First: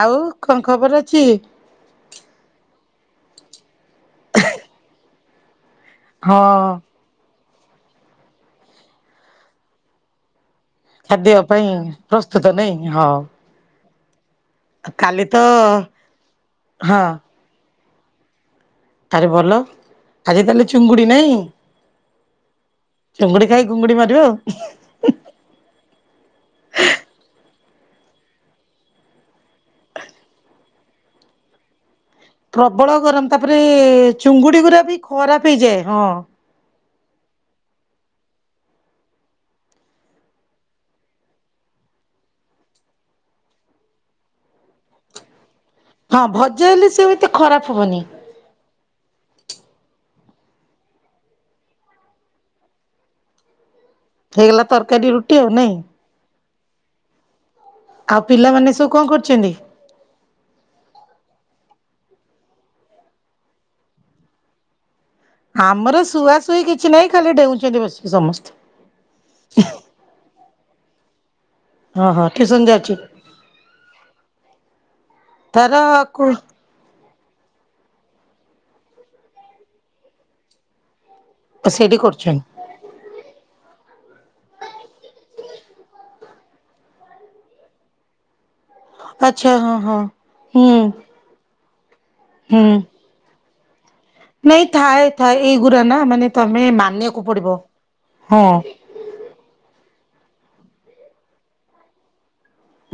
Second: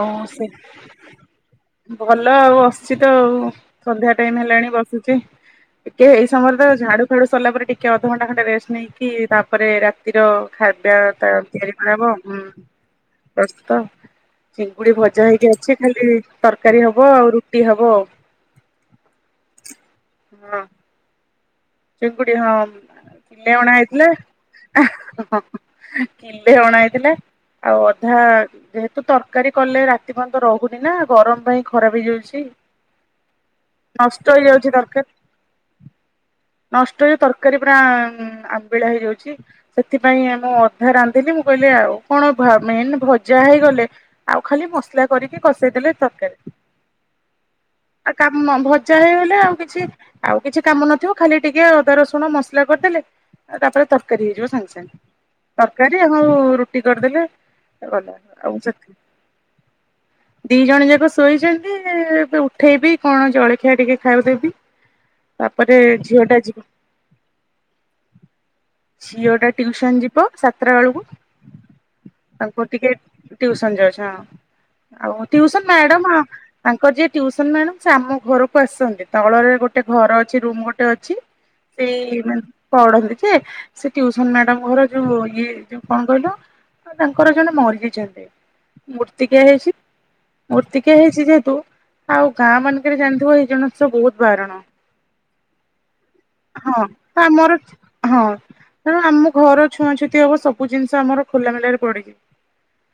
ଆଉ ସେ କଣ ଖବର ଅଛି? ଭଲ ଆଉ ବସୁଛି ତ ଆଉ। ସନ୍ଧ୍ୟା ଟାଇମ୍ ହେଲାଣି ବସୁଛି। ଟିକେ ଏଇ ହଁ ସମୟରେ ତ ଝାଡୁ ଫାଡୁ ସରିଲା ପରେ ଟିକେ ଅଧଘଣ୍ଟା ଘଣ୍ଟା ରେଷ୍ଟ ନେଇକି, ତା'ପରେ ରାତିର ଖା ଖାଦ୍ୟ ପାଇଁ ତ-ତ-ତିଆରି କରାହବ ହୁଁ ପ୍ରସ୍ତୁତ ନାଇଁ ହଁ ପ୍ରସ୍ତୁତ। ଚିଙ୍ଗୁଡି କାଲି ଭଜା ତ ହେଇକି ଅଛି ଖାଲି, ତରକାରୀ ହଁ ହବ ଆଉ, ରୁଟି ହବ ଆଉ। ଆରେ ଭଲ! ଆଜି ତାହେଲେ, ଚୁଙ୍ଗୁଡ଼ି ନାହିଁ। ଗୁଡି ହଁ, କିଲେ ଅଣା ହେଇଥିଲା ଆଉ [unintelligible] କିିଲେ ଅଣା ହେଇଥିଲା। ଆଉ ଅଧା ଯେହେତୁ ତରକାରୀ କଲେ, ରାତି ପନ୍ତ ରହୁନି ନା ଗରମ ପାଇଁ ଖରାପ ହେଇଯାଉଛି। ପ୍ରବଳ ଗରମ! ତା'ପରେ ନଷ୍ଟ ଚୁଙ୍ଗୁଡି ହେଇଯାଉଛି ଗୁୁରା ତରକାରୀ ବି ଖରାପ ହେଇଯାଏ। ହଁ। ନଷ୍ଟ ହେଇ ତରକାରୀ ପୁରା ଆମ୍ବିଳା ହେଇଯାଉଛି। ସେଥିପାଇଁ ମୁଁ ଅଧା ରାନ୍ଧିଲି। ମୁଁ କହିଲି, ଆଉ କଣ ମେନ୍ ଭଜା ହେଇଗଲେ ଆଉ ଖାଲି ମସଲା କରିକି କଷେଇ ଦେଲେ ହଁ ଭଜା ହେଲେ, ସେ ଆଉ ଏତେ ଖରାପ ହବନି। ଆଉ କାମ। ଭଜା ହେଇଗଲେ ଆଉ କିଛି, ଆଉ କିଛି କାମ ନ ଥିବ। ଖାଲି ଟିକେ ଅଦା ରସୁଣ ମସଲା କରିଦେଲେ, ତା ପରେ ତରକାରୀ ହେଇଯିବ ହେଇଗଲା ସାଙ୍ଗେ ସାଙ୍ଗେ। ତରକାରୀ ରୁଟି ଆଉ ନାଇଁ ତରକାରୀ ହଉ ରୁଟି କରିଦେଲେ। ଗଲା ଆଉ ପିଲାମାନେ ସବୁ ସେତିକି। କଣ କରୁଚନ୍ତି? ଦି ଜଣ ଯାକ ଶୋଇଚନ୍ତି। ଏବେ ଉଠେଇବି, କଣ ଜଳଖିଆ ଟିକେ ଖାଇବାକୁ ଦେବି। ତା ପରେ ଆମର ଶୁଆ ଶୁଇ କିଛି ନାହିଁ, ଖାଲି ଡେଉଚନ୍ତି ବସିକି ସମସ୍ତେ। ଝିଅଟା ଟିଉସନ୍ ଯିବ, ସାତଟା ବେଳକୁ। ହଁ ହଁ ଟ୍ୟୁସନ ତାଙ୍କୁ ଟିକେ ଯାଉଛି ଟଉସନ୍ ଯାଉଛି। ହଁ। ତାର କୁ ତାଙ୍କର ଯିଏ ଟ୍ୟୁସନ୍ ମ୍ୟାଡମ୍, ସେ ଆମ ଘରକୁ ଆସନ୍ତି। ତଳରେ ଗୋଟେ ଘର ଅଛି, ରୁମ ଗୋଟେ ଅଛି। ସେଇଠି ସେଇ ମା କରୁଛନ୍ତି ପଢନ୍ତି ଯେ, ସେ ଟ୍ୟୁସନ୍ ମ୍ୟାଡମ ଘର ଯୋଉ ଇଏ ଯୋଉ କଣ କହିଲ? ତାଙ୍କର ଜଣେ ମରିଯାଇଚନ୍ତି। ମୂର୍ତ୍ତିକିଆ ଆଚ୍ଛା ହେଇଛି। ହଁ ହଁ ହୁଁ ମୂର୍ତ୍ତିକିଆ ହେଇଛି ଯେହେତୁ ଆଉ ହୁଁ ଗାଁମାନଙ୍କରେ ଜାଣିଥିବ ଏଇ ଜଣ ତ ସବୁ ନାଇଁ ଥାଏ ଥାଏ। ଏଇଗୁରା ନା ମାନେ ତମେ ହଁ ତ ମାନିଆକୁ ଆମର ପଡିବ। ହଁ। ତେଣୁ ଆମ ଘର ଛୁଆ ଛୁତି ହବ, ସବୁ ଜିନିଷ ଆମର ଖୋଲା ମେଲାରେ ପଡିଛି।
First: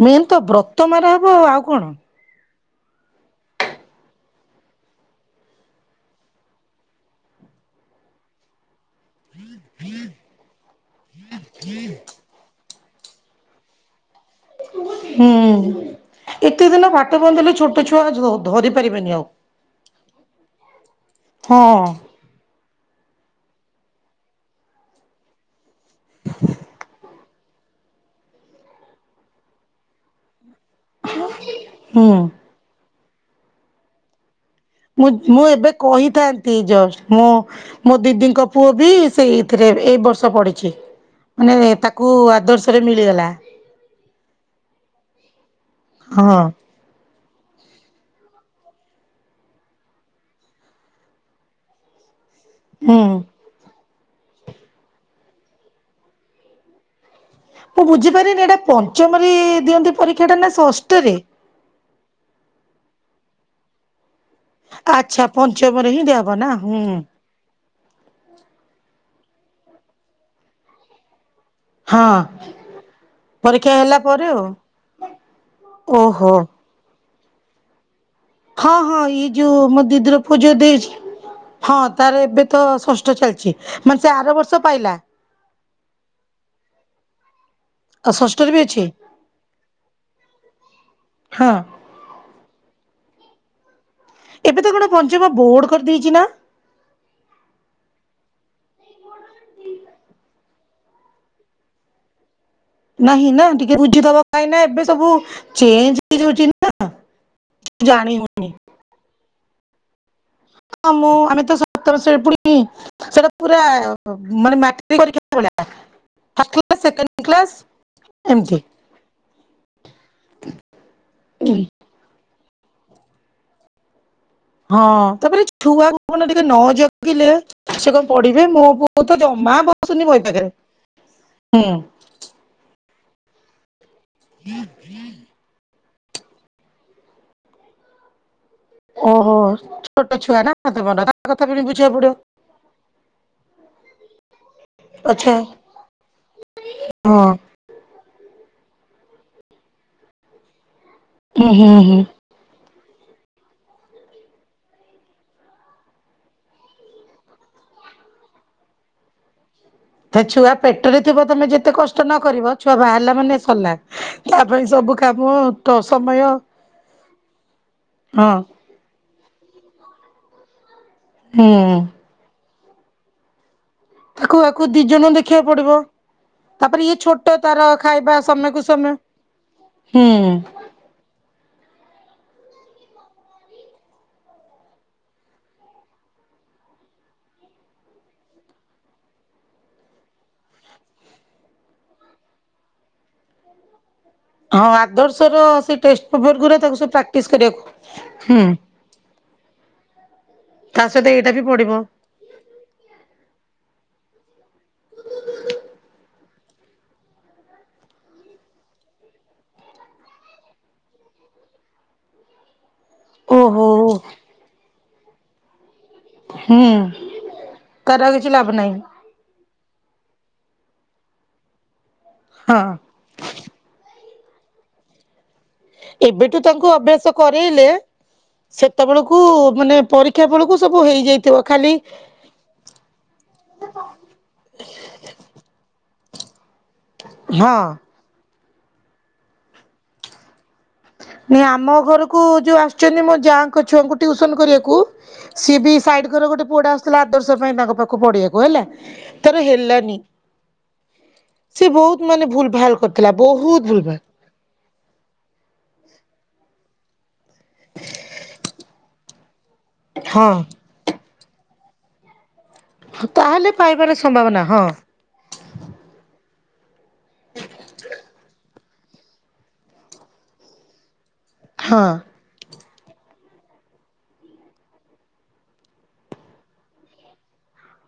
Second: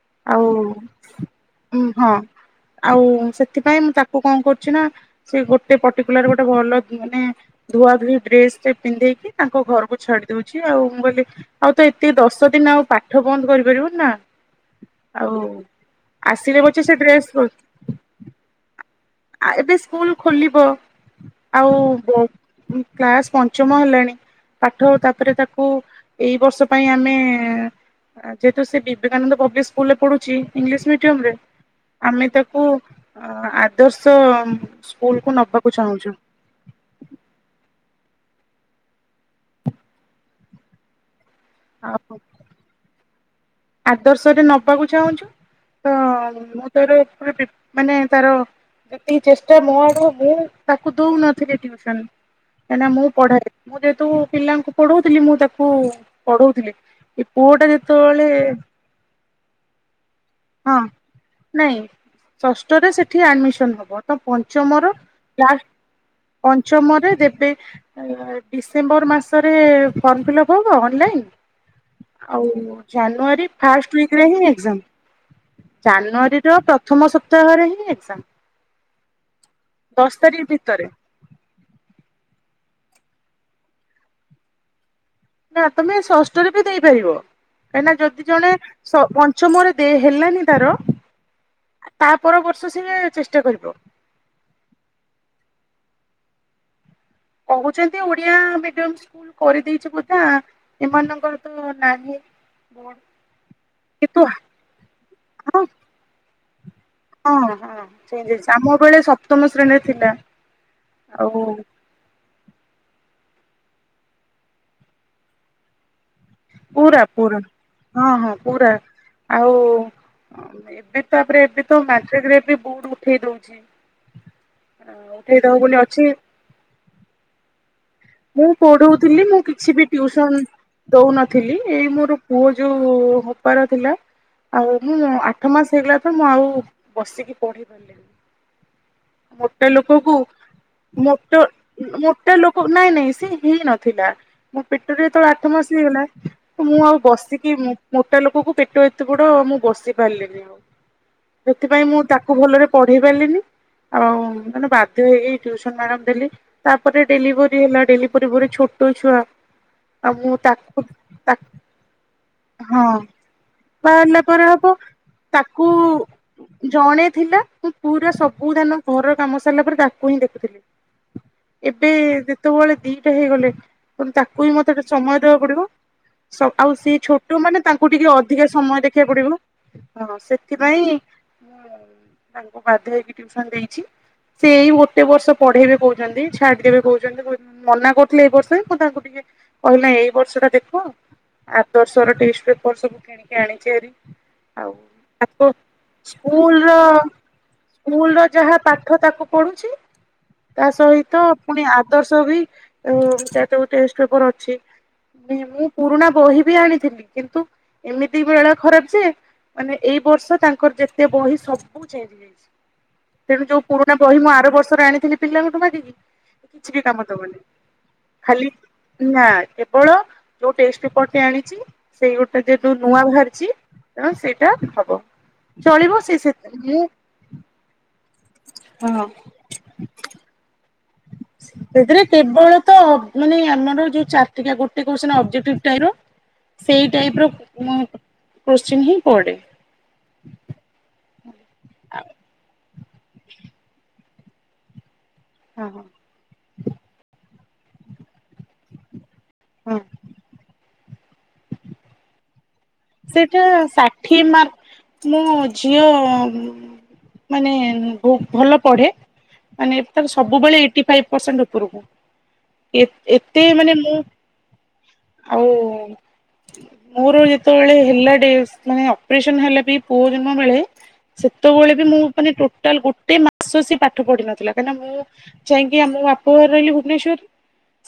ମେନ୍ ତ ଆଉ ବ୍ରତ ମାରା ହବ, ଆଉ କଣ? ହଁ ଆଉ ସେଥିପାଇଁ ମୁଁ ତାକୁ କଣ କରୁଛି ନା। ସେ ଗୋଟେ ପର୍ଟିକୁଲାର ଗୋଟେ ଭଲ ମାନେ ଧୁଆ ଧୁଇ ଡ୍ରେସଟେ ପିନ୍ଧେଇକି ତାଙ୍କ ଘରକୁ ଛାଡି ଦଉଛି ଆଉ। ମୁଁ କହିଲି ଆଉ ଏତେ ଦଶ ଦିନ ଆଉ ପା ଠ ବନ୍ଦ କରି ପାରିବନି ନା। ଆଉ ହୁଁ ଆସିଲେ ଏତେ ପଛେ ଦିନ ସେ ପାଠ ଡ୍ରେସ ବନ୍ଦ ହେଲେ ଛୋଟ ଛୁଆ ଧ-ଧରି ପାରିବେନି ଆଉ। ଏବେ ସ୍କୁଲ୍ ଖୋଲିବ। ଆଉ ହଁ। କ୍ଲାସ୍ ପଞ୍ଚମ ହେଲାଣି। ପାଠ ତା ପରେ ତାକ୍ କୁ ଏଇ ବର୍ଷ ପାଇଁ ଆମେ ଯେହେତୁ ସେ ବିବେକାନନ୍ଦ ପବ୍ଲିକ୍ ସ୍କୁଲରେ ପଢୁଛି ଇଂଲିଶ୍ ମିଡିୟମରେ ହୁଁ ଆମେ ତା କୁ ଆ-ଆଦର୍ଶ ମୁଁ, ସ୍କୁଲ ମୁଁ ଏବେ କହିଥାନ୍ତି। ଜଷ୍ଟ୍। ମୁଁ ମୋ ଦିଦିଙ୍କ ପୁଅ ବି ସେଇଥିରେ ଏଇ ବର୍ଷ ପଢ଼ିଛି। ମାନେ ତାକୁ ଆଉ ଆଦର୍ଶରେ ମିଳିଗଲା। ଆଦର୍ଶରେ ନବାକୁ ଚାହୁଁଛ। ତ, ହଁ ମୁଁ ତାର ପୁରା ଡି-ମାନେ ତାର ଯେତିକି ଚେଷ୍ଟା ମୋ ଆଡୁ ମୁଁ ତାକୁ ଦଉନଥିଲି ଟିଉସନ୍। ନା ନା ହୁଁ। ମୁଁ ପଢାଏ। ମୁଁ ଯେହେତୁ ପିଲାଙ୍କୁ ପଢଉଥିଲି, ମୁଁ ତାକୁ ପଢଉଥିଲି। ଏ ପୁଅଟା ମୁଁ ଯେତେବଳେ ବୁଝିପାରିନି ଏଇଟା ପଞ୍ଚମରେ ଦିଅନ୍ତି ପରୀକ୍ଷାଟା ନା ହଁ ଷଷ୍ଠରେ? ନାଇଁ ଷଷ୍ଠରେ ସେଠି ଆଡମିସନ୍ ହବ। ତ, ପ ପଞ୍ଚମର ଆଚ୍ଛା ଲାଷ୍ଟ, ପଞ୍ଚମରେ ହିଁ ଦିଆହବ ନା ହୁଁ ପଞ୍ଚମରେ ଦେବେ। ଡିସେମ୍ବର ମାସରେ ଫର୍ମ ଫିଲ୍ପ୍ ହବ ଅଲାଇନ୍। ହଁ ଆଉ ଜାନୁଆରୀ ପରୀକ୍ଷା ଫାଷ୍ଟ ହେଲା ୱିକରେ ପରେ ଆଉ। ହିଁ ଏକ୍ଜାମ୍। ଓହୋ ଜାନୁଆରୀର ପ୍ରଥମ ସପ୍ତାହରେ ହିଁ ଏକ୍ଜାମ୍। ହଁ ହଁ ଇଏ ଯୋଉ ମୋ ଦିଦିର ପଅ ଝିଅ ଭିତରେ ଦେଚି। ହଁ ତାର ଏବେ ତ ଷଷ୍ଠ ଚାଲିଚି ମାନେ ସେ ଆର ବର୍ଷ ପାଇଲା। ନା ତମେ ଷଷ୍ଠରେ ବି ଦେଇପାରିବ। କାହିଁନା ଆଉ ଯଦି ଷଷ୍ଠରେ ଜଣେ ବି ଅଛି ସ ପଞ୍ଚମରେ ଦେ ହେଲାନି ତାର। ହଁ ତା ପର ବର୍ଷ ସିଏ ଚେଷ୍ଟା କରିବ। ଏବେ ତ କଣ ପଞ୍ଚମ ବୋର୍ଡ କରିଦେଇଚି ନା? କହୁଚନ୍ତି ଓଡିଆ ମିଡିୟମ ସ୍କୁଲ କରିଦେଇଚି ବେଧେ ଆଁ ଏମାନଙ୍କର ତ ନାହିଁ। ବୋର୍ଡ ନାହିଁ ନା ଟିକେ ବୁଝିଦବ କିନ୍ତୁ ହଁ କାଇଁ ନା ଏବେ ସବୁ ଚେଞ୍ଜ ହେଇଯାଉଛି। ହଁ ହଁ ଜାଣି ଚେଞ୍ଜ ହଉନି ହେଇଚି ଆମ ବେଳେ ସପ୍ତମ ଶ୍ରେଣୀରେ ଥିଲା। ହୁଁ ମୁଁ ଆମେ ଆଉ ତ ସ [inaudible] ପୁରା ପୁରା ହଁ ହଁ ପୁରା। ଆଉ ଏବେ ତାପରେ ଏବେ ତ ମାଟ୍ରିକ ରେ ଏ ବୁଡୁ ଉଠେଇ ଦଉଛି। ହଁ ତାପରେ ଉଠେଇଦବ ବୋଲି ଛୁଆ ଅଛି କୁ ଟିକେ ନ ଜଗିଲେ ସେ କଣ ପଢିବେ ମୁଁ ମୋ ପୁଅ ତ ପଢଉଥିଲି ମୁଁ ଜମା କିଛି ବି ବସୁନି ବହି ଟିଉସନ ପାଖରେ ଦଉନଥିଲି ହୁଁ ଏଇ ମୋର ପୁଅ ଯୋଉ ହବାର ଥିଲା ଆଉ ଏଇଢେ ଆ ଆଠ ମାସ ହେଇଗଲା ତ ମୁଁ ଆଉ ବସିକି ପଢ଼େଇ ପାରିଲିନି। ଓହୋ ମୋଟା ଲୋକ ଛୋଟ କୁ ଛୁଆ ନା ତମର ତା ମୋଟ କଥା ପୁଣି ବୁଝିବାକୁ ପଡିବ ମୋଟା ଲୋକ। ନାଇଁ ନାଇଁ ସେ ହେଇ ନଥିଲା। ମୋ ପେଟରେ ଯେତେବେଳେ ଆଚ୍ଛା ଆଠ ମାସ ହେଇଗଲା ମୁଁ ଆଉ ହଁ ବସିକି। ମୋଟା ଲୋକକୁ ପେଟ ଏତେ ବଡ ମୁଁ ବସି ପାରିଲିିନି ଆଉ ହୁଁ ହୁଁ ସେଥିପାଇଁ ହୁଁ ମୁଁ ତା ତାକୁ ଭଲରେ ପଢେଇ ପାରିଲିନି। ଆଉ ମାନେ ବାଧ୍ୟ ହେଇକି ଟିଉସନ୍ ମ୍ୟାଡାମ ଦେଲି ତାପରେ ଡେଲିଭ ରି ହେଲା ଡେଲିି ପରେ ପରେ ଛୋଟ ଛୁଆ। ଆଉ ଏ ମୁଁ ଛୁଆ ତାକୁ ପେଟରେ ଥିବ ତା ତମେ ଯେତେ କଷ୍ଟ ନ କରିବ ଛୁଆ ହଁ ବାହାରିଲା ମାନେ ସଲା। ବାହାରିଲା ତା ପରେ ହବ ପାଇଁ ସବୁ କାମ ତାକୁ ତ ସମୟ। ଜଣେ ଥିଲା ମୁଁ ପୁରା ହଁ ସବୁ ଧ୍ୟାନ ଘରର କାମ ସାରିଲା ପରେ ତାକୁ ହିଁ ହୁଁ ଦେଖୁଥିଲି। ଏବେ ଯେତେବେଳେ ଦିଟା ହେଇଗଲେ। ତ ତାକୁ ହିଁ ଆକୁ ମତେ ଦି ଟେ ଜଣଙ୍କୁ ସମୟ ଦବା ଦେଖିବାକୁ ପଡିବ। ସ ଆଉ ତାପରେ ଇଏ ସେ ଛୋଟ ତାର ମାନେ ତାଙ୍କୁ ଟିକେ ଖାଇବା ଅଧିକା ସମୟକୁ ସମୟ ଦେଖିବାକୁ ପଡିବ। ହୁଁ। ପାଇଁ ମୁଁ ତାଙ୍କୁ ବାଧ୍ୟ ହେଇକି ଟିଉସନ୍ ଦେଇଛି। ସେ ଏଇ ଗୋଟେ ବର୍ଷ ପଢେଇବେ କହୁଚନ୍ତି ଛାଡିଦେବେ କହୁଚନ୍ତି କ ମନା କରୁଥିଲେ ଏଇ ବର୍ଷ ମୁଁ ତାଙ୍କୁ ଟିକେ କହିଲେ ଏଇ ବର୍ଷ ଟା ଦେଖ। ଆଦର୍ଶ ର ଟିଷ୍ଟ ପେପର ସବୁ କିଣିକି ଆଣିଚି ଆରି। ହଁ ଆଦର୍ଶ ର ସେ ଟେଷ୍ଟ ପେପ୍ରର ଗୁରା ସ୍କୁଲ ର ତାକୁ ସବୁ ପ୍ରାକ୍ଟିସ୍ ସ୍କୁଲ ର କରିବାକୁୁ ହୁଁ। ଯାହା ପାଠ ତାକୁ ପଢୁଛି ତା ସହିତ ଏଇଟା ବି ପୁଣି ପଡିବ ଆଦର୍ଶ ସବି ଉଁ ତାର ଯୋଉ ଟେଷ୍ଟ ପେପର ଅଛି। ମୁଁ ପୁରୁଣା ବହି ବି ଆଣିଥିଲି କିନ୍ତୁ। ଏମିତି ବେଳା ଖରାପ ଯେ ମାନେ ଏଇ ବର୍ଷ ତାଙ୍କର ଯେତେ ବହି ସବୁ ଚେଞ୍ଜ ହେଇଯା ତେଣୁ ଯୋଉ ଓହୋ ପୁରୁଣା ବହି ମୁଁ ଆର ବର୍ଷରେ ଆଣିଥିଲି ପିଲାଙ୍କଠୁ ମାଗିକି। ହୁଁ। କିଛି ବି କାମ ତାର ଆଉ କିଛି ଲାଭ ଖାଲି ନାହିଁ ନା କେବଳ ଯଉ ଟେଷ୍ଟ ପେପରଟି ଆଣିଚି। ସେଇ ଗୋଟେ ହଁ ଯେହେତୁ ନୂଆ ବାହାରିଛି ତେଣୁ ସେଇଟା ହବ। ଚଳିବ ସେ ଏବେଠୁ ତାଙ୍କୁ ସେଥିରେ ଅଭ୍ୟାସ କରେଇଲେ ସେତେବେଳକୁ ମାନେ ପରୀକ୍ଷା ବେଳକୁ ସବୁ ହେଇଯାଇଥିବ ଖାଲି ସେଥିରେ କେବଳ ତ ମାନେ ଆମର ଯୋଉ ଚାରିଟିକିଆ ଗୋଟେ କୋଶ୍ଚିନି ଅବଜେଟିକ୍ ଟାଇପ୍ ର ସେଇ ଟାଇପ୍ ର ହଁ କୋଶ୍ଚିନ୍ ହିଁ ପଡେ। ନାଇଁ ଆମ ଘରକୁ ଯୋଉ ଆସୁଛନ୍ତି ମୋ ଯାଙ୍କ ଛୁଆଙ୍କୁ ଟ୍ଯୂଉସନ୍ କରିବାକୁ ସିଏ ବି ସାଇଡ ଘର ଗୋଟେ ପୁଅ ଟା ଆସୁଥିଲା ଆଦର୍ଶ ପାଇଁ ତାଙ୍କ ପାଖକୁ ପଢିଆକୁ ହେଲା। ତାର ହେଲାନି ସେ ବହୁତ୍ ମାନେ ଭୁଲ ଭାଲ କରିଥିଲା ସେଇଟା ବହୁତ ଭୁଲ ଭାଲ ଷାଠିଏ ମାର୍କ ମୋ ଝିଅ ମାନେ ବହୁତ୍ ଭଲ ପଢେ ମାନେ ତାର ସବୁବେଳେ ଏଇଟିଫାଇପି ପ୍ରସେଣ୍ଟ ଉପରୁକୁ ହଁ ଏତେ ତାହେଲେ ମାନେ ପାଇବାର ମୁଁ ସମ୍ଭାବନା ହଁ ଆଉ ମୁଁ ଯେତେବେଳେ ହେଲା ଡେ ମାନେ ଅପରେସନ ହେଲା ବି ପୁଅ ଜନ୍ମ ବେଳେ ସେତେବେଳେ ବି ହଁ ମୁଁ ମାନେ ଟୋ ଟୋଟାଲ ଗୋଟେ ମାସ ସିଏ ପାଠ ପଢିନଥିଲା କାହିଁକିନା ମୁଁ ଯାଇକି ଆମ ବାପାଘରେ ରହିଲି ଭୁବନେଶ୍ୱର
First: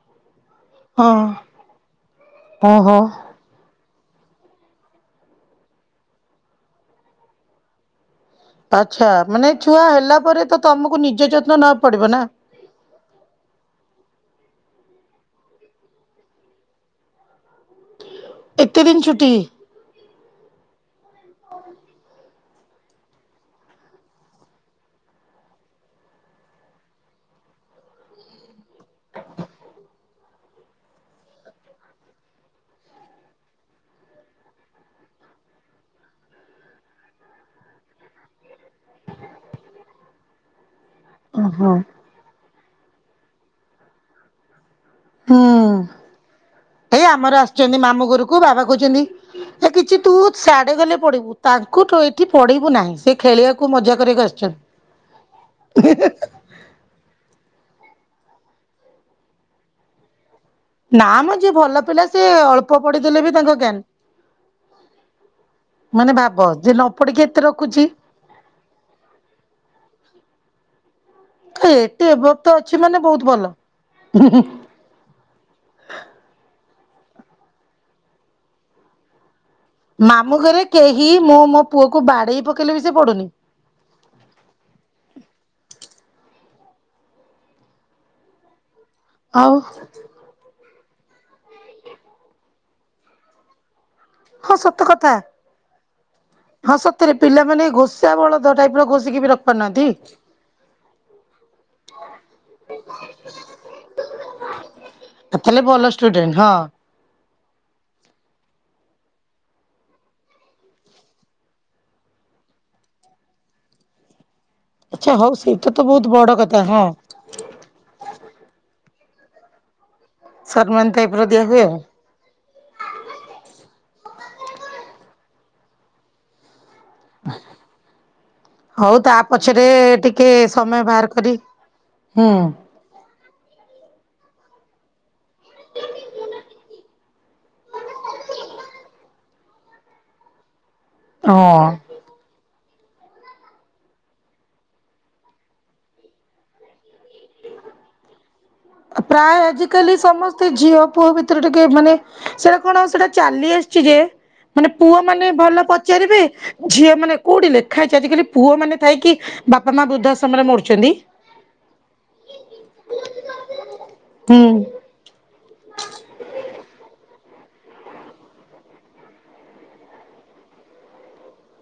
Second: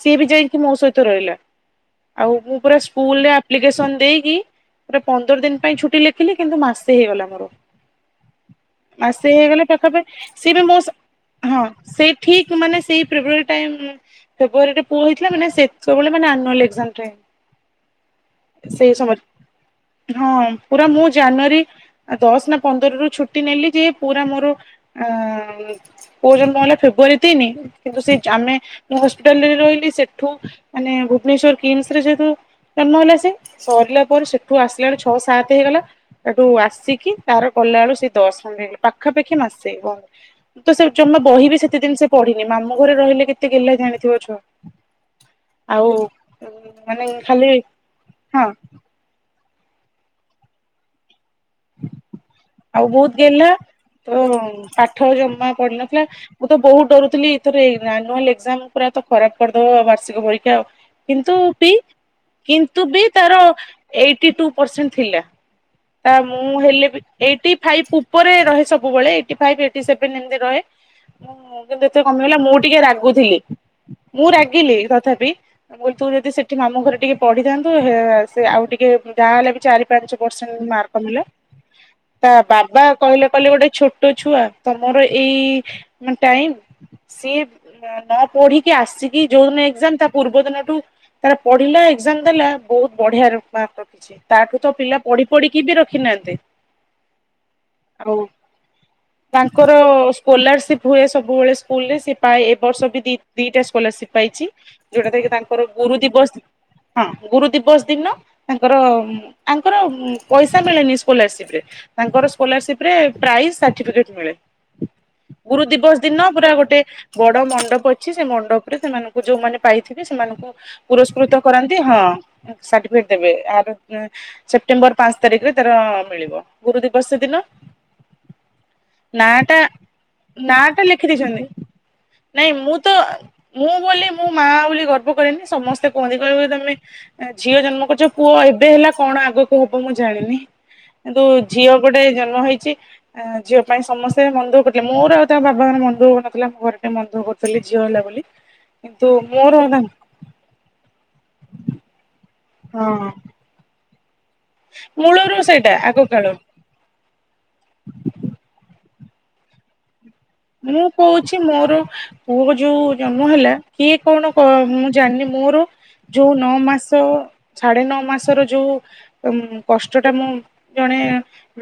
ସିଏ ବି ଯାଇକି ମୋ ସହିତ ହଁ ରହିଲା ଆଉ ମୁଁ ପୁରା ଓହୋ ସ୍କୁଲରେ ଆପ୍ଲିକେସନ୍ ଦେଇକି ପୁରା ପନ୍ଦର ଦିନି ପାଇଁ ଛୁଟି ଲେଖିଲି କିନ୍ତୁ ମାସେ ହେଇଗଲା ମୋର। ଆଚ୍ଛା ମାସେ ମାନେ ହେଇଗଲେ ଛୁଆ ହେଲା ପାଖାପାଖି ପରେ ସିଏ ତ ବି ମୋ ତମକୁ ନିଜ ସହ ଯତ୍ନ ହଁ ନେବାକୁ ପଡିବ ନା। ସେଇଠି ମାନେ ସେଇ ଫେବୃଆରୀ ଟାଇମ୍ ଫେବୃୟାରୀ ରେ ପୁଅ ହେଇଥିଲା ମାନେ ସେ ସେତେବେଳେ ମାନେ ଆନୁଆଲ ଏକ୍ଜାମ୍ ଟାଇମ୍ ଏତେ ଦିନି ଛୁଟି। ହଁ ପୁରା ମୁଁ ଜାନୁଆରୀ ଦଶ ନା ପନ୍ଦର ରୁ ଛୁଟି ନେଲି ଯେ ପୁରା ମୋର ଆ ପୁଅ ଜନ୍ମ ହେଲା ଫେବୃଆାରୀ ତିନି କିନ୍ତୁ ସେ ଆମେ ହସ୍ପିଟାଲରେ ରହିଲି ସେଠୁ ମାନେ ଭୁବନେଶ୍ଵର କିମିସ୍ ରେ ଯେହେତୁ ଜନ୍ମ ହେଲା ସେ ସରିଲା ପରେ ସେ ଠୁ ଆସିଲାରେ ଛଅ ସାତ ହେଇଗଲା। ସେଠୁ ଆସିକି ତାର ଗଲାବେଳକୁ ସେ ଦଶ ଖଣ୍ଡେ ହେଲା ପାଖାପାଖି ମାସେ ବ ତ ସେ ଜମା ବହି ବି ଓହୋ। ସେତେ ଦିନି ସେ ପଢିନି ମାମୁଁ ଘରେ ରହିଲେ କେତେ ଗେହ୍ଲା ଜାଣିଥିବ ଛୁଆ। ହୁଁ ଆଉ ଏଇ ମାନେ ଆମର ଖାଲି ଆସିଛନ୍ତି ମାମୁଁ ଘରୁକୁ ହଁ ବାବା କହୁଛନ୍ତି ଏ କିଛି ତୁ ସାଡେ ଗଲେ ପଢ଼ିବୁ ତାଙ୍କୁ ତୁ ଏଇ ଆଉ ବହୁତ୍ ଗେହ୍ଲା ତ ଆସିଛନ୍ତି। ପାଠ ଜମା ପଢି ନଥିଲା। ମୁଁ ତ ବହୁତ୍ ଡରୁଥିଲି ଏଥରେ ଆନୁଆଲ ଏକ୍ଜାମ ପୁରା ତ ଖରାପ କରିଦବ ବାର୍ଷିକ ପରୀକ୍ଷା ଆଉ। ନା ମ କିନ୍ତୁ ଯିଏ ବି ଭଲ ପିଲା ସେ ଅଳ୍ପ କିନ୍ତୁ ବି ପଢିଦେଲେ ତାର ତାଙ୍କ ଜ୍ଞାନ ଏଇଟି ଟୁ ପରର୍ସେଣ୍ଟ୍ ଥିଲା। ତା ମାନେ ଭାବ ମୁଁ ଯେ ନ ହେଲେ ବି ପଢିକି ଏତେ ଏଇଟି ରଖୁଛି। ଫାଇପ୍ ଉପରେ ରହେ ସବୁବେଳେ ଏଇଟି ଫାଇପ୍ ଏଇଟି ସେଭେନ୍ ଏମିତି ରହେ। କିନ୍ତୁ ଏତେ ଏଠି କମିଗଲା ଏଭକ୍ତ ମୁଁ ଅଛି ଟିକେ ମାନେ ବହୁତ ରାଗୁଥିଲି ଭଲ। ମୁଁ ରାଗିଲି ତଥାପି ମୁଁ କହିଲି ତୁ ଯଦି ସେଠି ମାମୁଁ ଘରେ ଟିକେ ପଢିଥାନ୍ତୁ ସେ ଆଉ ଟିକେ ଯାହାହେଲା ବି ଚାରି ପାଞ୍ଚ ମାମୁଁ ପର୍ସ ଘରେ ମାର୍କ କେହି କମିଲା ମୁଁ ମୋ ପୁଅକୁ ତା ବାଡେଇ ପକେଇଲେ ବି ବାବା ସେ କହିଲେ ପଡୁନି। କହିଲେ ଗୋଟେ ଛୋଟ ଛୋଟ ଛୁଆ ତମର ଏଇ ଟାଇମ୍ ସିଏ ନ ପୋଢିକି ଆସେ କି ଯୋଉ ଆଉ ଦିନ ଏକ୍ଜାମ୍ ତା ପୂର୍ବ ଦିନଠୁ ତାର ପଢିଲା ଏକ୍ଜାମ୍ ଦେଲା ବହୁତ୍ ବଢିଆ ମାର୍କ ହଁ ତାଠୁ ତ ସତ ପିଲା କଥା। ପଢି ପଢିକି ବି ରଖିନାହାଁନ୍ତି। ହଁ ସତରେ ପିଲାମାନେ ଘୋଷା ଆଉ ବଳଦ ଟାଇପ ର ଘୋଷିକି ବି ତାଙ୍କର ରଖିପାରୁନାହାନ୍ତି। ସ୍କୋଲାରସିପ୍ ହୁଏ ସବୁବେଳେ ସ୍କୁଲ ରେ ସିଏ ପାଏ ବର୍ଷ ବି ଦିଟା ସ୍କୋଲାରସିପ୍ ପାଇଛି ଯୋଉଟାକି ତାହେଲେ ତାଙ୍କର ଭଲ ଗୁରୁ ଦିବସ ଷ୍ଟୁଡେଣ୍ଟ ହଁ ହଁ ଗୁରୁ ଦିବସ ଦିନ ତାଙ୍କର ପଇସା ମିଳେନି ସ୍କୋଲାରସିପ୍ ତାଙ୍କର ସ୍କୋଲାରସିପ୍ ପ୍ରାଇଜ୍ ସାର୍ଟିଫିକେଟ ମିଲେ। ଆଚ୍ଛା ହଉ ଗୁରୁ ସେଇଟା ତ ଦିବସ ବହୁତ ଦିନ ବଡ ପୁରା କଥା ଗୋଟେ ହଁ। ବଡ ମଣ୍ଡପ ଅଛି ସେ ମଣ୍ଡପରେ ସେମାନଙ୍କୁ ଯୋଉମାନେ ପାଇଥିବେ, ସେମାନଙ୍କୁ ସମ୍ମାନ ଟାଇପ ର ପୁରସ୍କୃତ ଦିଆ ହୁଏ କରାନ୍ତି, ଆଉ। ହଁ ସାଟିଫିକେଟ ଦେବେ, ଆର ସେପ୍ଟେମ୍ବର ପାଞ୍ଚ ତାରିଖରେ ତାର ମିଳିବ। ଗୁରୁ ଦିବସ ଦିନ ହଉ ତା ନାଟା, ପଛରେ ଟିକେ ସମୟ ନାଟା ବାହାର ଲେଖି କରି ଦେଇଛନ୍ତି। ହୁଁ ନାଇଁ ମୁଁ ତ, ମୁଁ ବୋଲି, ମୁଁ ମା ବୋଲି ଗର୍ବ କରେନି, ସମସ୍ତେ କୁହନ୍ତି, କହିବେ ତମେ ଝିଅ ଜନ୍ମ କରିଚ, ପୁଅ ଏବେ ହେଲା, କଣ ଆଗକୁ ହବ ମୁଁ ଜାଣିନି? କିନ୍ତୁ ହଁ। ଝିଅ ଗୋଟେ ଜନ୍ମ ହେଇଚି ଝିଅ ପାଇଁ ସମସ୍ତେ ମନଦୁଃଖ କରୁଥିଲେ, ମୋର ଆଉ ତାଙ୍କ ବାବାଙ୍କର ମନଦୁଃଖ ହଉନଥିଲା, ମୁଁ ଘରେ ଟିକେ ମନଦୁଃଖ କରୁଥିଲେ ଝିଅ ହେଲା ବୋଲି। [unintelligible] ପ୍ରାୟ ମୋର ହଁ ଆଜିକାଲି ସମସ୍ତେ ସମସ୍ତେ ଝିଅ ପୁଅ ଭିତରେ ଟିକେ ମାନେ, ସେଇଟା କଣ, ସେଟା ଚାଲି ଆସିଛି ଯେ ମାନେ ପୁଅ ମାନେ ମୂଳରୁ ଭଲ ସେଇଟା ଆଗ ପଚାରିବେ, କାଳରୁ ଝିଅ ମାନେ, କୋଉଠି ଲେଖା ହେଇଚି, ଆଜିକାଲି ପୁଅ ମାନେ ଥାଇକି ବାପା ମା ବୃଦ୍ଧାଶ୍ରମ ରେ ମରୁୁଚନ୍ତି। ହଉଛି ମୋର ପୁଅ ଯୋଉ ଜନ୍ମ ହେଲା, କିଏ କଣ ହୁଁ ମୁଁ ଜାଣିନି ମୋର ଯୋଉ ନଅ ମାସ, ସାଢେ ନଅ ମାସର ଯୋଉ କଷ୍ଟ ଟା ମୁଁ, ଜଣେ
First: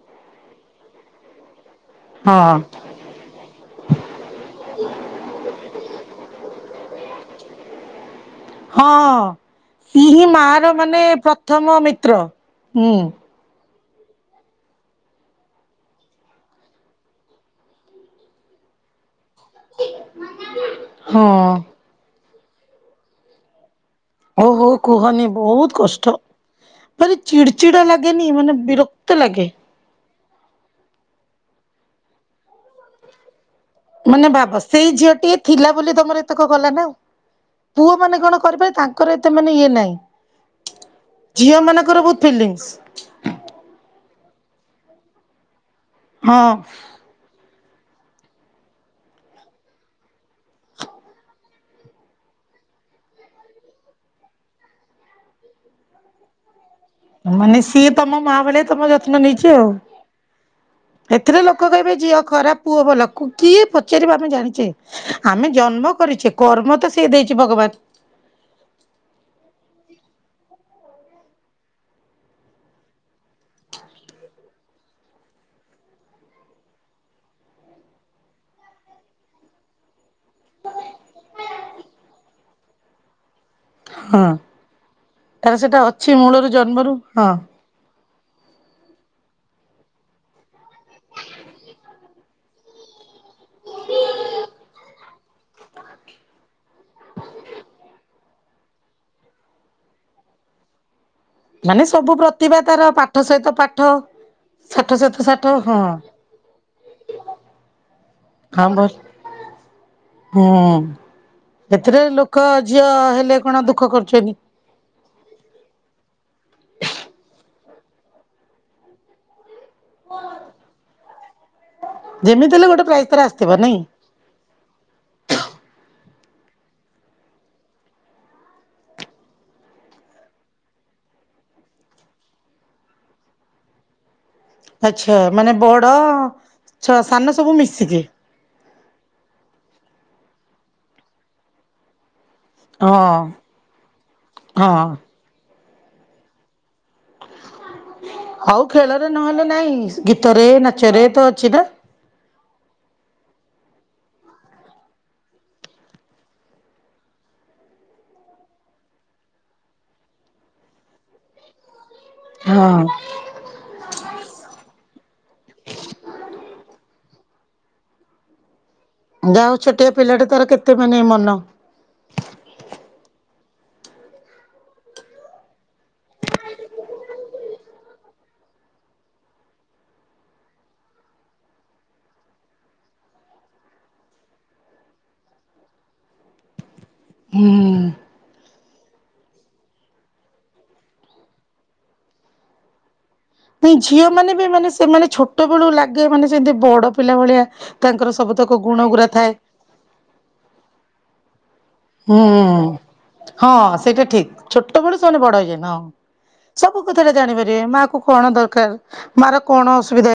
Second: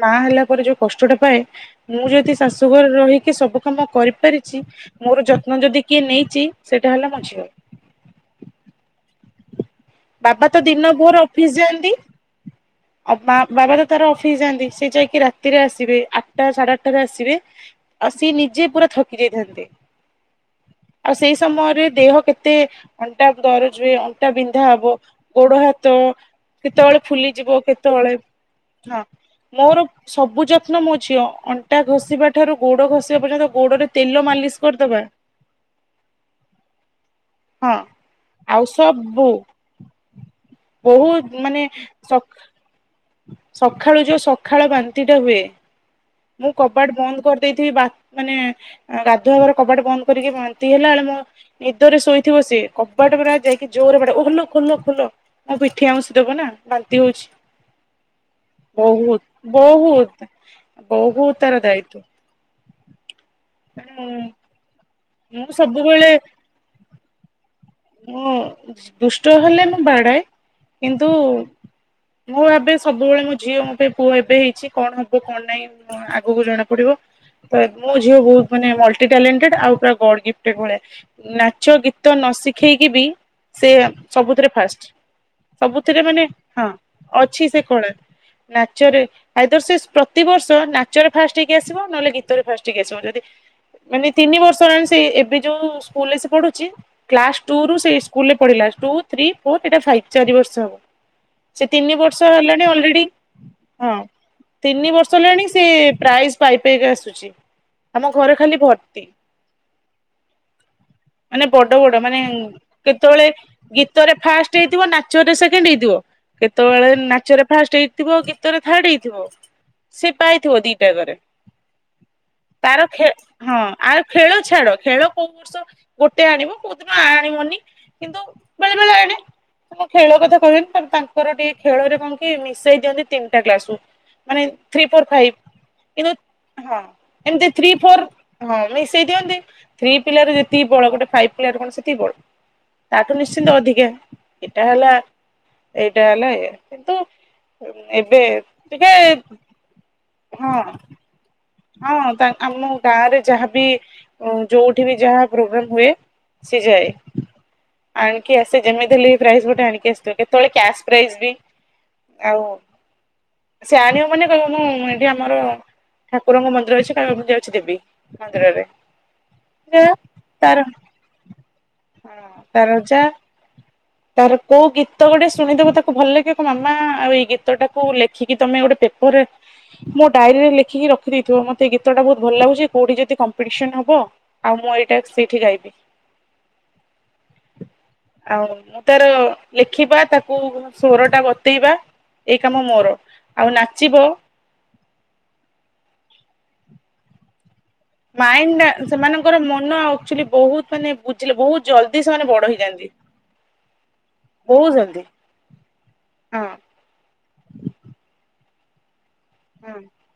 ମା ହେଲା ପରେ ଯୋଉ କଷ୍ଟଟା ପାଏ ମୁଁ ଯଦି ହଁ। ଶାଶୁଘରେ ରହିକି ସବୁ କରିପାରିଚି, ମୋର ଯତ୍ନ ଯଦି କିଏ ନେଇଚି, ସେଇଟା ହେଲା ମୋ ଝିଅ। ହଁ, ସିଏ ହି ମା ବାବା ତ ର ଦିନ ମାନେ ଭୋର ଅଫିସ ପ୍ରଥମ ଯାଆନ୍ତି। ମିତ୍ର। ହୁଁ। ଆଉ ମା ବାବାର ତାର ଅଫିସ ଯାଆନ୍ତି, ସେ ଯାଇକି ରାତିରେ ଆସିବେ, ଆଠଟା ସାଢେ ଆଠଟାରେ ଆସିବେ ଆ ସିଏ ନିଜେ ପୁରା ଥକି ଥକି ଯାଇଥାନ୍ତି, ଆଉ ହଁ ସେଇ ସମୟରେ ଦେହ କେତେ ଅଣ୍ଟା ଦରଜ ହୁଏ, ଅଣ୍ଟା ହଉ ବିନ୍ଧା ହଉ ହବ, କୁହନି ଗୋଡ ବହୁତ ହାତ କଷ୍ଟ। କେତେବେଳେ ଭାରି ଚିଡ ଫୁଲିଯିବ, ଚିଡା କେତେବେଳେ, ଲାଗେନି ମାନେ ହଁ ବିରକ୍ତ ଲାଗେ। ମୋର ସବୁ ଯତ୍ନ ମୋ ଝିଅ, ଅଣ୍ଟା ଘଷିବା ଠାରୁ ଗୋଡ ଘଷିବା ପର୍ଯ୍ୟନ୍ତ, ଗୋଡରେ ତେଲ ମାନେ ମାଲିସ ଭାବ, ସେଇ କରିଦବା ଝିଅଟିଏ ଥିଲା ବୋଲି ତମର ଏତକ କଲା ନା ଆଉ? ହଁ ପୁଅ ମାନେ କଣ ଆଉ କରିପାରେ, ତାଙ୍କର ସବୁ ଏତେ ମାନେ ଇଏ ନାହିଁ। ବହୁତ ଝିଅ ମାନଙ୍କର ବହୁତ ଫିଲିଙ୍ଗସ୍। ସକାଳୁ ଯୋଉ ସକାଳୁ ବାନ୍ତି ଟା ହୁଏ, ହଁ ମୁଁ କବାଟ ବନ୍ଦ କରି ଦେଇଥିବି, ମାନେ ଗାଧୁଆଘର କବାଟ ବନ୍ଦ କରିକି ବାନ୍ତି ହେଲା ବେଳେ, ମୋ ନିଦରେ ଶୋଇଥିବ ସେ, କବାଟ ପୁରା ଯାଇକି ଜୋରରେ ବାଡେଇବ, ଖୋଲ ଖୋଲ ଖୋଲ ମୋ ପିଠି ଆଉଁସି ଦବ ନା? ବାନ୍ତି ହଉଛି ମାନେ ସିଏ ତମ ମା ଭଳିଆ ତମ ଯତ୍ନ ବହୁତ ନେଇଚି ଆଉ। ବହୁତ ବହୁତ ଏଥିରେ ତାର ଲୋକ କହିବେ ଦାୟିତ୍ଵ ଝିଅ ଖରାପ, ପୁଅ ଭଲ, କିଏ ତେଣୁ ପଚାରିବ ଆମେ ଜାଣିଚେ? ମୁଁ ଆମେ ଜନ୍ମ ସବୁବେଳେ କରିଚେ, କର୍ମ ତ ସିଏ ଦେଇଚି, ଭଗବାନ। ମୁଁ, ଦୁଷ୍ଟ ହେଲେ ମୁଁ ବାଡାଏ, କିନ୍ତୁ ମୁଁ ଭାବେ ସବୁବେଳେ ମୋ ଝିଅ ମୋ ପାଇଁ, ପୁଅ ଏବେ ହେଇଚି, କଣ ହବ କଣ ନାହିଁ ଆଗକୁ ଜଣା ପଡିବ, ତ ମୋ ଝିଅ ବହୁତ ମାନେ ମଲଟିଟ୍ୟଲେଣ୍ଟେଡ ଆଉ ପୁରା ଗଡ଼ ଗି ଗୋଟେ ଭଳିଆ, ନାଚ ଗୀତ ନ ଶିଖେଇକି ବି ସେ ହଁ। ସବୁଥିରେ ଫାଷ୍ଟ, ତାର ସେଟା ସବୁଥିରେ ଅଛି ମାନେ, ମୂଳରୁ ହଁ ଜନ୍ମରୁ ହଁ ଅଛି ସେ କଳା। ନାଚରେ ଆାଇଦର ସେ ପ୍ରତିବର୍ଷ ନାଚରେ ଫାଷ୍ଟ ହେଇକି ଆସିବ, ନହେଲେ ଗୀତରେ ଫାଷ୍ଟ ହେଇକି ଆସିବ, ଯଦି ମାନେ ତିନି ବର୍ଷ ହେଲାଣି, ସେ ଏବେ ଯୋଉ ସ୍କୁଲରେ ସେ ପଢୁଚି, କ୍ଲାସ ଟୁ ରୁ ସେ ସ୍କୁଲ ରେ ପଢିଲା ଟୁ ଥ୍ରୀ ଫୋର ଏଇଟା ଫାଇଭ ଚାରି ବର୍ଷ ହବ। ସେ ମାନେ ତିନି ସବୁ ବର୍ଷ ପ୍ରତିଭା ହେଲାଣି ତାର ଅଲରେଡି ପାଠ ସହିତ ପାଠ ହଁ ଷାଠ ତିନି ବର୍ଷ ସହିତ ଷାଠ ହେଲାଣି ସେ ହଁ ପ୍ରାଇସ୍ ପାଇ ପାଇକି ଆସୁଛି। ଆମ ଘରେ ଖାଲି ହଁ ବ ଭର୍ତି ହୁଁ ମାନେ ବଡ ଏଥିରେ ବଡ ମାନେ ଲୋକ ଉଁ ଝିଅ କେତେବେଳେ ହେଲେ କଣ ଦୁଃଖ ଗୀତରେ କରୁଛନ୍ତି ଫାଷ୍ଟ ହେଇଥିବ ନାଚରେ ସେକେଣ୍ଡ ହେଇଥିବ। କେତେବେଳେ ନାଚରେ ଫାଷ୍ଟ ହେଇଥିବ ଗୀତ ରେ ଥାର୍ଡ ହେଇଥିବ। ସେ ପାଇଥିବ ଦିଟାଗରେ ଯେମିତି ହେଲେ ଗୋଟେ ତାର ପ୍ରାଇଜ ଖେ ଆସିଥିବ ହଁ ନାଇଁ ଆ ଖେଳ ଛାଡ ଖେଳ କୋଉ ବର୍ଷ ଗୋଟେ ଆଣିବ କୋଉ ଦିନ ଆଣିବନି କିନ୍ତୁ ବେଳେ ବେଳେ ଆଣେ। ମୁଁ ଖେଳ କଥା କହିବିନି ତାଙ୍କର ଟିକେ ଖେଳରେ କଣ କି ମିଶେଇ ଦିଅନ୍ତି ତିନିଟା କ୍ଲାସ କୁ। ମାନେ ଥ୍ରୀ ଫୋର୍ ଆଚ୍ଛା ଫାଇପ୍ ମାନେ ବଡ କିନ୍ତୁ ହଁ ଛ ସାନ ଏମତି ସବୁ ଥ୍ରୀ ମିଶିକି ଫୋର୍ ହଁ ମିଶେଇ ଦିଅନ୍ତି ଥ୍ରୀ ପିଲାର ଯେତିକି ବଳ ଗୋଟେ ଫାଇଫ୍ ପିଲାର କଣ ସେତିକି ବଳ? ହଁ ତାଠୁ ନିଶ୍ଚିନ୍ତ ଅଧିକା ଏଟା ହଁ ହେଲା ଏଇଟା ହେଲା ଏୟା କିନ୍ତୁ ଏବେ ହଉ ଟିକେ ଖେଳରେ ନହେଲେ ନାଇଁ ଗୀତରେ ହଁ ନାଚରେ ତ ଅଛି ନା ହଁ ତା ଆମ ଗାଁରେ ଯାହାବି ଯୋଉଠି ବି ଯାହା ପ୍ରୋଗ୍ରମ୍ ହୁଏ ସିଏ ଯାଏ। ଆଣିକି ଆସେ ଯେମିତି ହେଲେ ବି ପ୍ରାଇଜ୍ ଗୋଟେ ଆଣିକି ଆସିଥିବ କେତେବେଳେ କ୍ୟାଶ୍ ପ୍ରାଇଜ ବି ଆଉ ହଁ ସେ ଆଣିବ ମାନେ କହିବ ମୁଁ ଏଠି ଆମର ଠାକୁରଙ୍କ ମନ୍ଦିର ଅଛି ତାଙ୍କୁ ଯାଉଛି ଦେବୀ ମନ୍ଦିରରେ। ଯାହାହଉ ଛୋଟିଆ ପିଲାଟା ତାର କେତେ ମାନେ ମନ। ତାର ଅଜା ତାର କୋଉ ଗୀତ ଗୋଟେ ଶୁଣିଦବ ତାକୁ ଭଲ ଲାଗେ କହିବ ମାମା ଆଉ ଏଇ ଗୀତଟାକୁ ଲେଖିକି ତମେ ଗୋଟେ ପେପରେ ମୋ ଡାଏରୀରେ ଲେଖିକି ରଖିଦେଇଥିବ ମତେ ଗୀତଟା ବହୁତ୍ ଭଲ୍ ଲାଗୁଛି କୋଉଠି ଯଦି କମ୍ପିଡ଼ିସନ୍ ହବ ଆଉ ମୁଁ ଏଇଟା ସେଇଠି ଗାଇବି। ହୁଁ। ଆଉ ମୁଁ ତାର ଲେଖିବା ତାକୁ ସ୍ୱର ଟା ବତେଇବା ଏଇ କାମ ମୋର। ଆଉ ଏଇ ନାଚିବ ଝିଅ ମାନେ ବି ମାନେ ସେମାନେ ଛୋଟ ବେଳୁ ଲାଗିବେ ମାନେ ସେମିତି ବଡ ପିଲା ଭଳିଆ ତାଙ୍କର ସବୁତକ ଗୁଣ ଗୁୁରା ଥାଏ। ନା ଆଚୁଲି ବହୁତ୍ ମାନେ ବୁଝିଲେ ବହୁତ୍ ଜଲଦି ସେମାନେ ହୁଁ ବଡ ହେଇଯାନ୍ତି। ହଁ ସେଇଟା ଠିକ୍ ବହୁତ ଛୋଟବେଳୁ ଜଲଦି ସେମାନେ ବଡ ହେଇଯାଆନ୍ତି ହଁ ହଁ ସ କଉ କଥା ଟା ଜାଣି ପାରିବେ ମା କୁ କଣ ଦରକାର ମା ର ହଁ। କଣ ଅସୁବିଧା ହେ